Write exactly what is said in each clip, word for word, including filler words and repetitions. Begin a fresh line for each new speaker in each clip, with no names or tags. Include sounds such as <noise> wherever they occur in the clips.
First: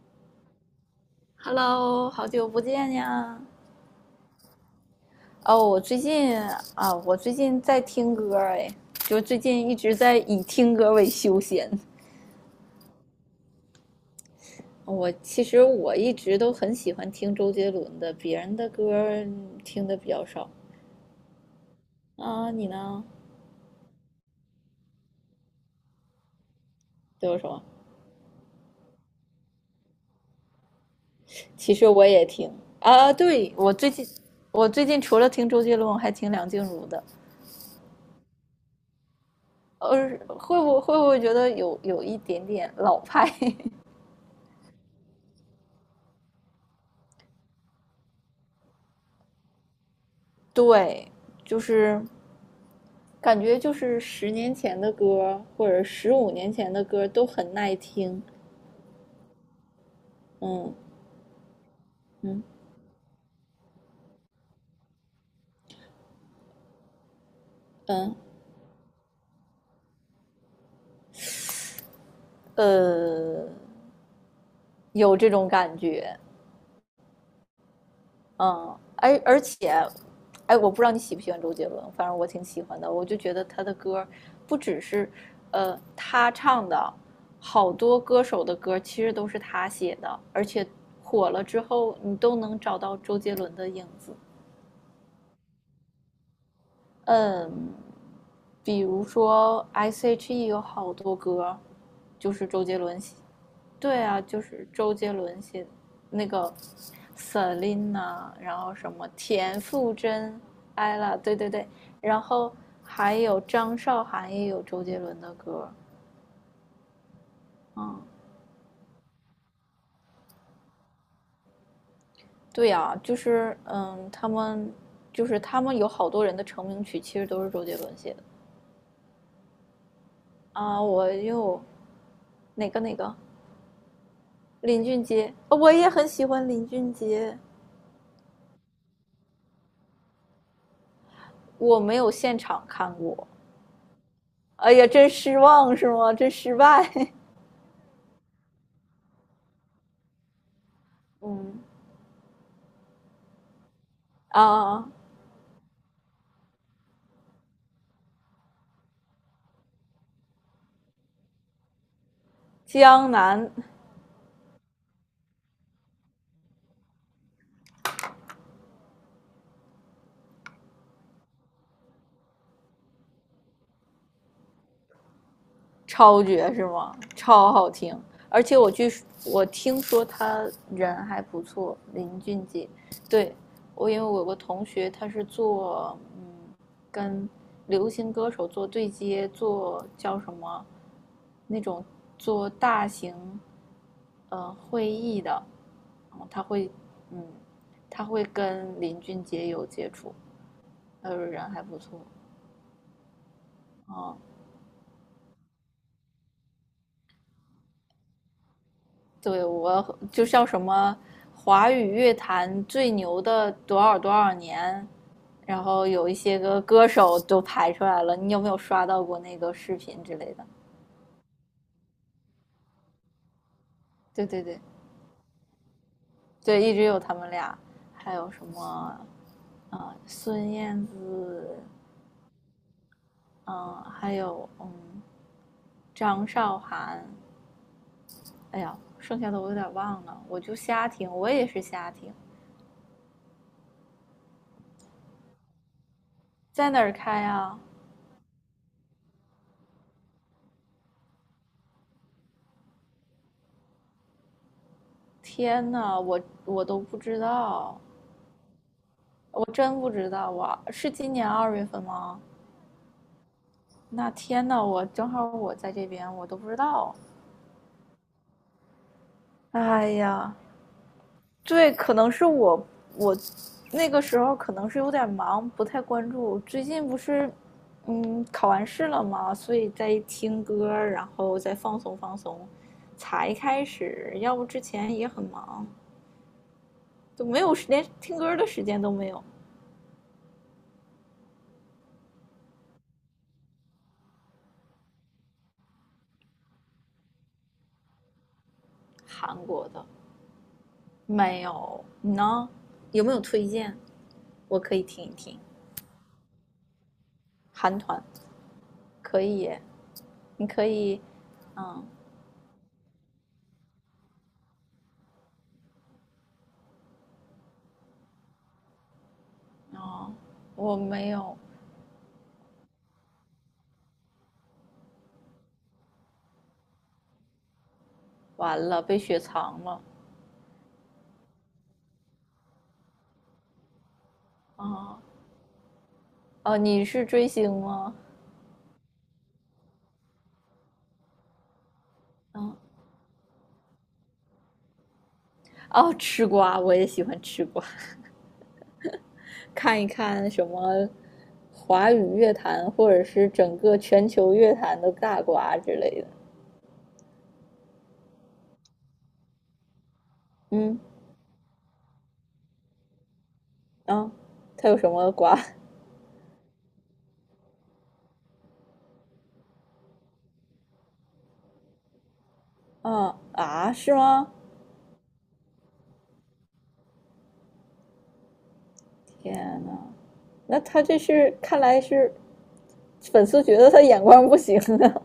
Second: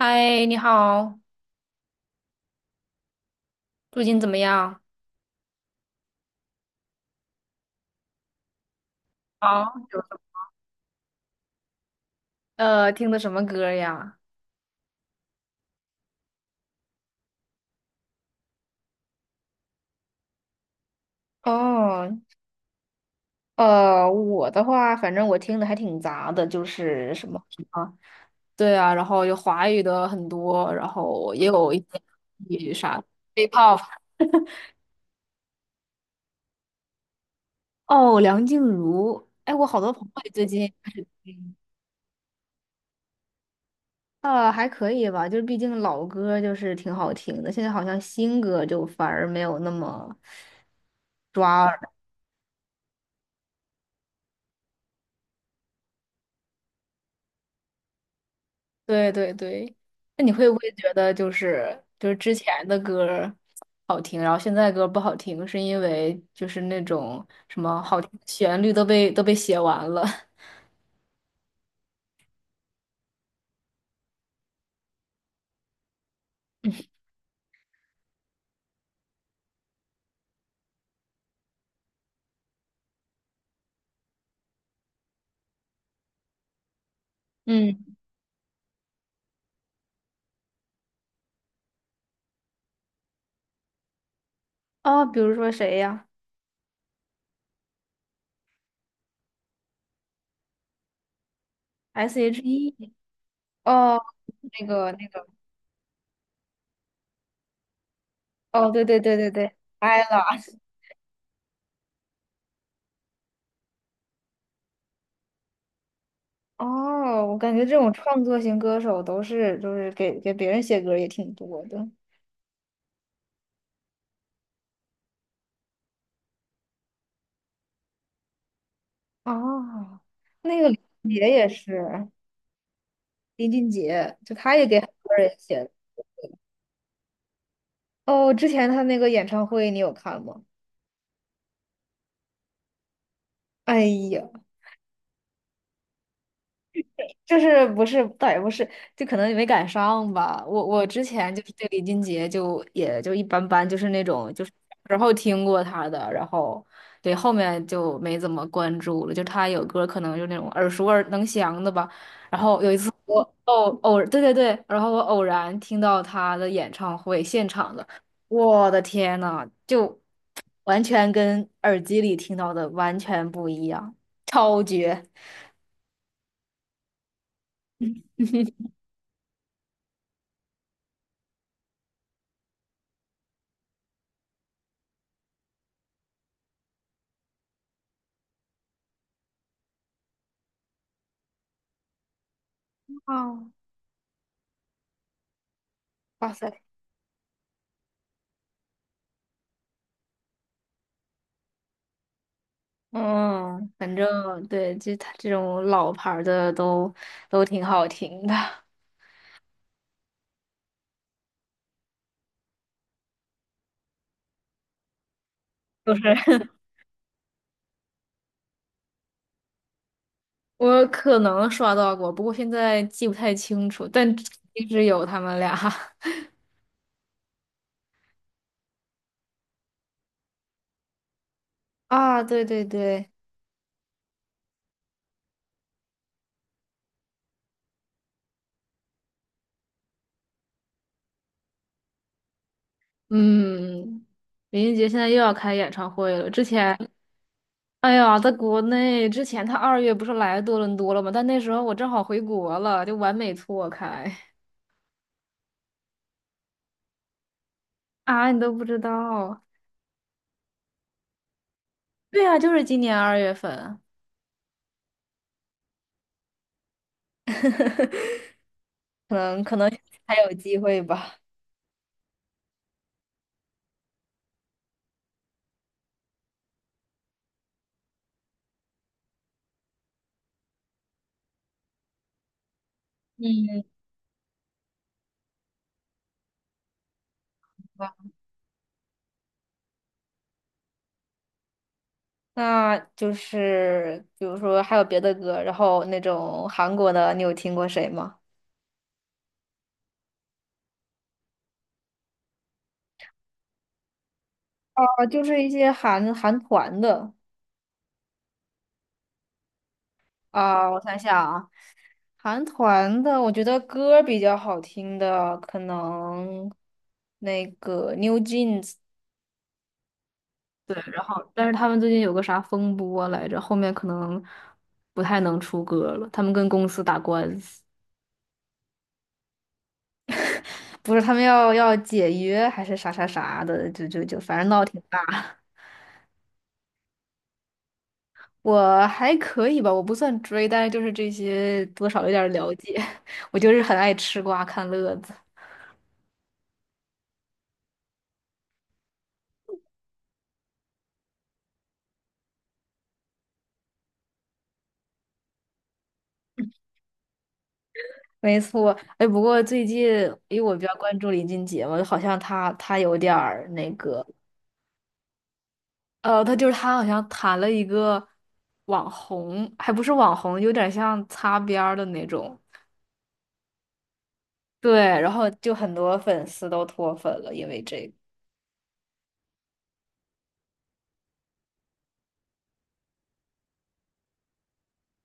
嗨，你好，
Hello，好久不见呀！
最近怎么样？
哦，我最近啊，我最近在听歌儿哎，就最近
好，
一直
有什
在
么
以听歌为休闲。
呃，听的什么歌呀？
我其实我一直都很喜欢听周杰伦的，别人的歌儿嗯听的比较少。
哦，
啊，你呢？
呃，我的话，反正我听的还挺杂的，就是什
都有
么
什么？
什么，对啊，然后有华语的很多，然后也有
其
一些
实我也听。
粤语啥
啊，对，我
K-pop。
最近我最近除了听周杰伦，我还听梁静茹的。
哦，梁静茹，哎，我好多朋
呃，
友也最
会
近，
不会不会觉得有有一点点老派？
呃，还可以吧，就是毕竟老歌就是挺好听的，现在好像新歌就反而没有那么
<laughs> 对，就
抓耳。
是。感觉就是十年前的歌或者十五年前的歌都很耐听，
对对对，那你会不会
嗯
觉得就是就是之
嗯
前的歌儿好听，然后现在歌儿不好听，是因为就是那种什么好听
嗯
的旋律都被都被写完了？<laughs>
呃，有这种感觉，嗯，而而且，哎，我不知道你喜不喜欢周杰伦，反正我挺喜欢的，我就觉得他的歌不只是呃他唱的，好
嗯，
多歌手的歌其实都是他写的，而且火了之后你都能找到周杰伦的影子，
啊，比如说谁呀
嗯，比如说 S H E 有好多歌，就是周杰
？S H E.E。
伦写。
哦，
对啊，就
那
是
个
周
那
杰
个，
伦写那个 Selina，然
哦，
后
对
什
对
么
对对对
田馥甄、
，ella。
ella，对对对，然后还有张韶涵也有周杰伦的歌。
哦，我感觉这种
嗯，
创作型歌手都是就是给给别人写歌儿也挺多的。
对呀、就是嗯，他们就是他们有好多人的成名曲其实都是周杰伦写的
哦，那个李
啊。
俊
我
杰也
又
是，
哪个哪个
李俊杰就他也给
林
很
俊
多
杰，
人
呃
写的。
我也很喜欢林俊杰，
哦，之前他那个演唱会你有看吗？
我没有现场看过，
哎呀，
哎呀，真失望是吗？真失败。
就是不是，倒也不是，就可能没赶上吧。我我之前就是
嗯
对李俊杰就也就一般般，就是那种就是
啊，
然后听过他的，然后对后面就没怎么关注了。就他有歌可能就那种耳熟耳能详的吧。然后有一次
江
我
南。
偶偶对对对，然后我偶然听到他的演唱会现场的，我的天呐，就完全跟耳机里听到的完全不一样，超绝！
超绝是吗？超好听，而且我据我听说他人还不错，林俊杰。对，我，因为我有个同学，他是做嗯跟流行歌手做对接，做叫什么那种做大型
哦，
呃会议的，然后
哇
他
塞！
会嗯他会跟林俊杰有接触，他说人还不错
嗯，反
啊。哦
正对，就他这种老牌儿的都都挺好听的，
对，我就叫什么华语乐坛最牛的多少多少年，然后
就是
有一些
<laughs>
个歌手都排出来了，你有没有刷到过那个视频之类的？
我可能刷到过，不过现在记不太清楚，但
对对对
一直有他们俩
对，一直有他们俩，还有什么啊、呃孙燕姿，
<laughs> 啊，对对对，
嗯、呃还有嗯张韶涵，哎呀，剩下的我有点忘了，我就瞎听，我也是瞎听，
嗯，林俊杰现在又要开演唱会了，之
在
前，
哪儿开啊？
哎呀，在国内之前他二月不是来多伦多了吗？但那时候我正好回国了，就完美错开
天呐，我我都不知道。
<laughs> 啊，你都不知
我
道，
真不知道啊，是今年二月份吗？
对啊，就是今年二月份。
那天呐，我正好我在这边，我都不知道。
<laughs> 可能可能
哎
还有
呀，
机会吧。
对，可能是我我那个时候可能是有点忙，不太关注。最近不是嗯考完试了嘛，所以在听歌，然后再放松放松，才
嗯，
开始。要不之前也很忙，就没有时连听歌的时间都没有。
那就是比如说还有别的歌，然后那种韩国的，你有听过谁吗？
韩国的没有，你呢？有没有推荐？我可以听
啊，
一
就
听。
是一些韩韩团的
韩团可以耶你可
啊，我想
以，
想啊，
嗯，
韩团的，我觉得歌比较好听的，可能那个 New Jeans，
哦，
对，
我
然
没
后
有，
但是他们最近有个啥风波来着，后面可能不太能出歌了，他们跟公司打官司。
完了被雪藏了，
不是他们要要解约还是啥啥啥的，就就就反正闹挺大。
哦哦，你是追星吗？
我还可以吧，我不算追，但是就是这些多少有点儿了
嗯，
解。<laughs> 我就是很爱吃瓜看乐子。
哦，吃瓜我也喜欢吃瓜，看一看什么华语乐坛或者是整个全球乐坛的大瓜之类的。
没错，哎，不过最近因为我比较
嗯
关注林俊杰嘛，好像他他有点儿那个，
啊，他有什么瓜？
呃，他就是他好像谈了一个网红，还不是网红，有点像擦边儿的那种。
啊啊，是吗？
对，然后就很多粉丝都脱粉了，因为这个。
天呐，那他这是看来是粉丝觉得他眼光不行啊！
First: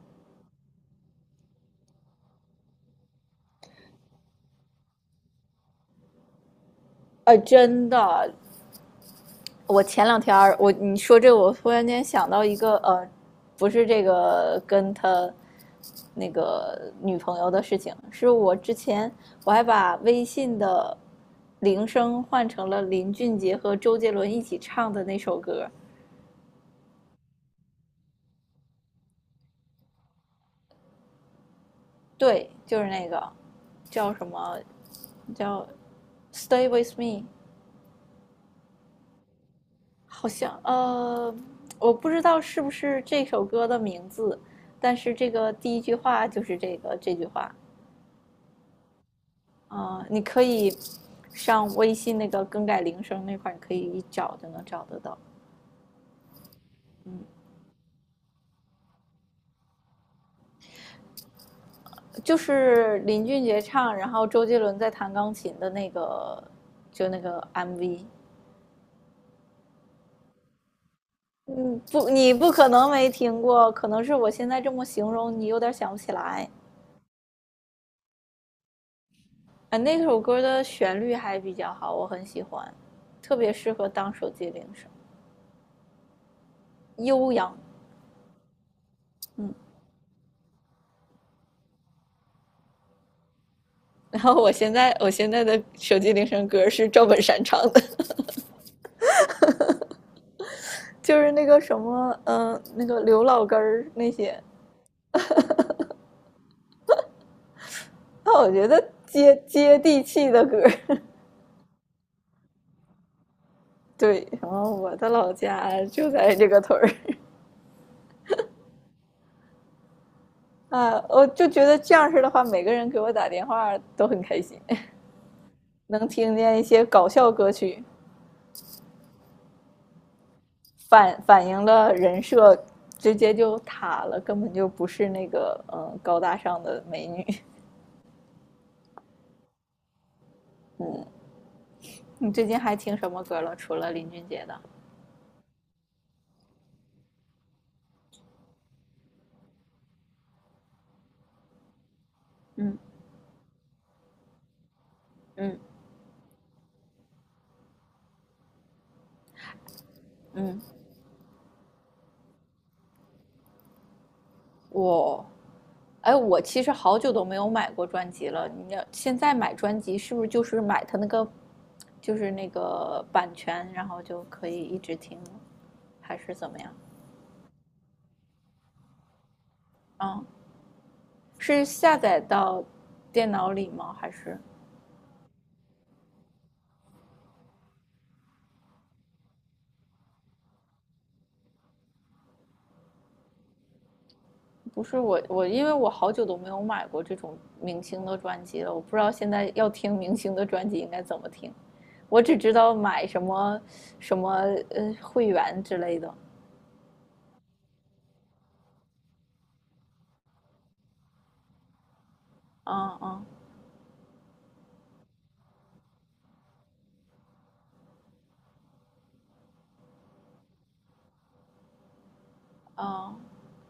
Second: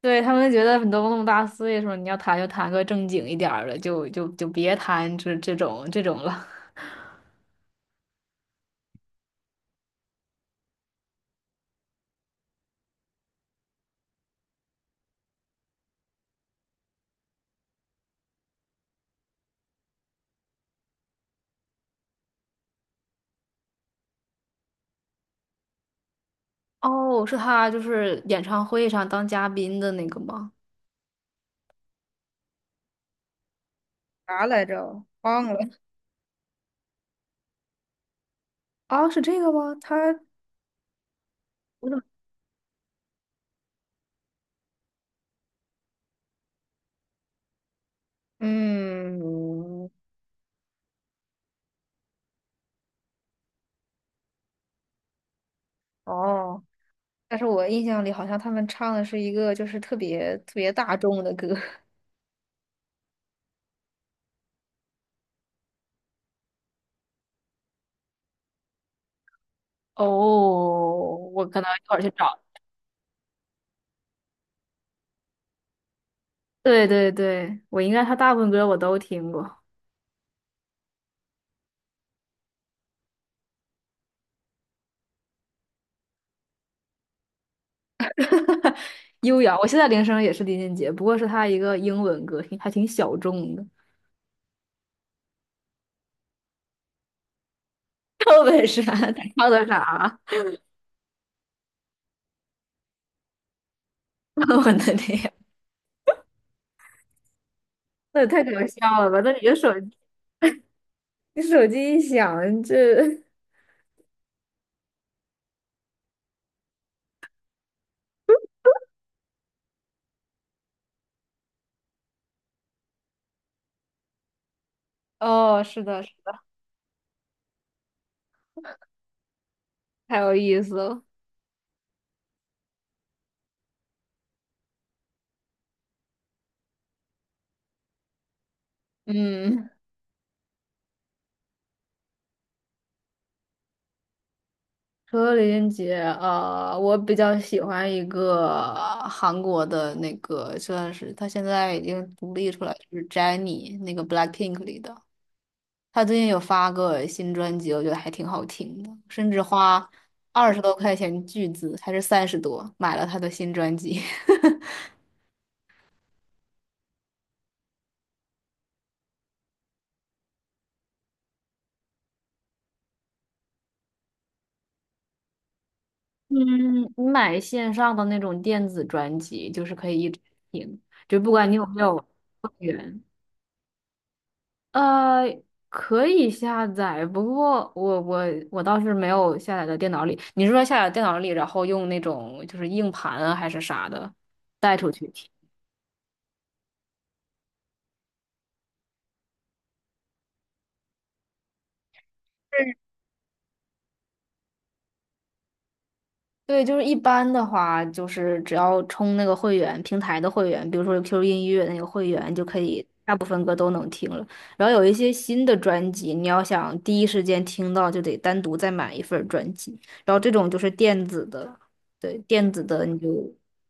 对，他们觉得你都那么大岁数，你要谈就谈个正经一点儿的，就就就别谈这这种这种了。<laughs>
<laughs> 啊，真的，我前两天我你说这，我突然间想到一个呃，不是这个跟他那个女朋友的事情，是我之前我还把微信的铃声换成了林俊杰和周杰伦一起唱的那首歌，
哦，是他就是演唱会上当嘉宾的那个吗？
对，就是那个叫什
啥
么
来着？忘
叫
了。
Stay with me，
啊，是这个吗？他，
好像呃，
我
我
怎么？
不知道是不是这首歌的名字，但是这个第一句话就是这个这句话。
嗯，
啊、呃你可以上微信那个更改铃声那块儿，你可以一找就能找得到。
哦，
嗯，
但是我印象里好像他们唱的是一个就是特别特别大众的歌。<laughs>
就是林俊杰唱，然后周杰伦在弹钢琴的那个，就那个 M V。
哦，我可能
嗯，
一会儿去
不，你
找。
不可能没听过，可能是我现在这么形容，你有点想不起来。
对对对，我应该他大部分歌我都听过。
啊，那首歌的旋律还比较好，我很喜欢，特别适合当手机铃声，悠扬。
<laughs> 哈哈，优
嗯，
雅，我现在铃声也是林俊杰，不过是他一个英文歌，挺还挺小众的。<laughs>
然后我现在我现在的手机铃声歌是赵本山唱的。
赵本山他唱的啥啊？
就是那个什么，嗯、呃那个刘老根儿那些，
<laughs> 我的天，那也
那
太搞
我觉得
笑了吧！那
接
你的手，
接地气的歌
你手机一响，这
<laughs> 对，然后我的老家就在这个屯儿 <laughs> 啊，我就觉得这样式的话，每个人给我打电话都很开心，
<laughs>…… 哦，是
<laughs>
的，
能
是
听
的，
见一些搞笑歌曲，
太有意思了。
反反映了人设直接就塌了，根本就不是那个嗯高大上的美女。<laughs>
嗯，
嗯，你最近还听什么歌了？除了林俊杰的？
除了林俊杰，呃，我比较喜欢一个韩国的那个，算是他现在已经独立出来，
嗯
就是 Jennie 那个 BLACKPINK 里的。
嗯。
他最近有发个新专辑，我觉得还挺好听的，甚至花二十
嗯
多块钱巨资，还是三十多买了他的新专辑。<laughs>
我，哎，我其实好久都没有买过专辑了。你要现在买专辑，是不是就是买它那个，就是那个版权，然后就可以一直听还是怎么样？
嗯，你买线上的那种电子专辑，就是可以一直
嗯，
听，就不管你
是
有没有
下载
会
到
员。
电脑里吗？还是
呃，可以下载，不过我我我倒是没有下载到电脑里。你是说下载电脑里，然后用那种就是硬盘啊还是啥的带
不
出
是
去
我
听？
我因为我好久都没有买过这种明星的专辑了，我不知道现在要听明星的专辑应该怎么听。我只知道买什么什么呃会员之类的。
对，就是一般的话，就是只要充那个会员，平台的会员，比如说 Q Q 音乐那个会员，就可以
嗯
大部
嗯
分歌都能听了。然后有一些新的专辑，你要想skip听到，就得单独再买一份儿专辑。然后这种就是电子的，对，电子的你就
嗯，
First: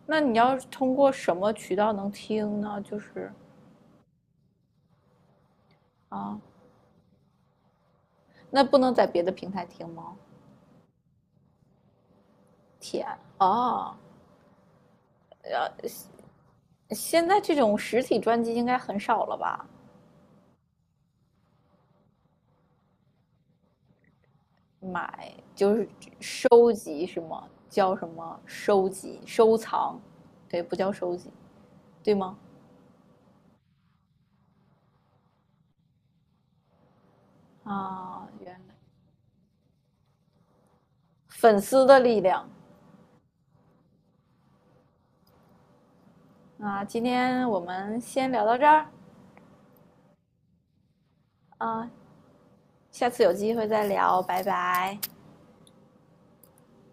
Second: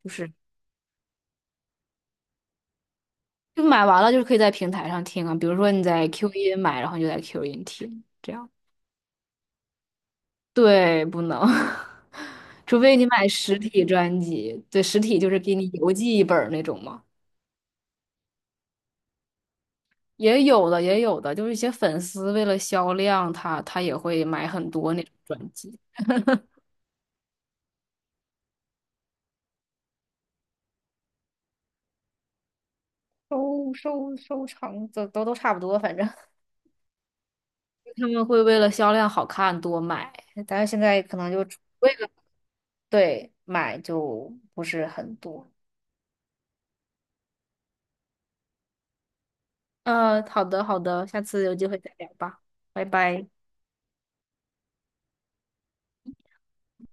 就
那
是
你要通过什么渠道能听呢？就是
就买完了，就是可以在平台上听啊。比如说你在 Q
啊，
音买，然后你就在 Q 音听，这样。
那不能在别的平台听吗？
对，不能，<laughs> 除非你
天
买实体
啊，
专辑，对，实体就是给你邮寄一本儿那种嘛。
现在这种实体专辑应该很少了吧？
也有的，也有的，就是一些粉丝为了销量，他他也会买很多那种
买
专
就
辑，
是收集什么叫什么收集、收藏？对，不叫收集，对吗？
收收收藏，都都都差不多，反正。<laughs> 他们
啊，
会
原
为了
来
销量好看多买。但是现在可能就出
粉丝
为
的
了
力量
对买就不是很多。
啊！今天我们先聊到这儿
呃，好的好的，下次有机会
啊，
再聊吧，拜
下次
拜。
有机会再聊，拜拜。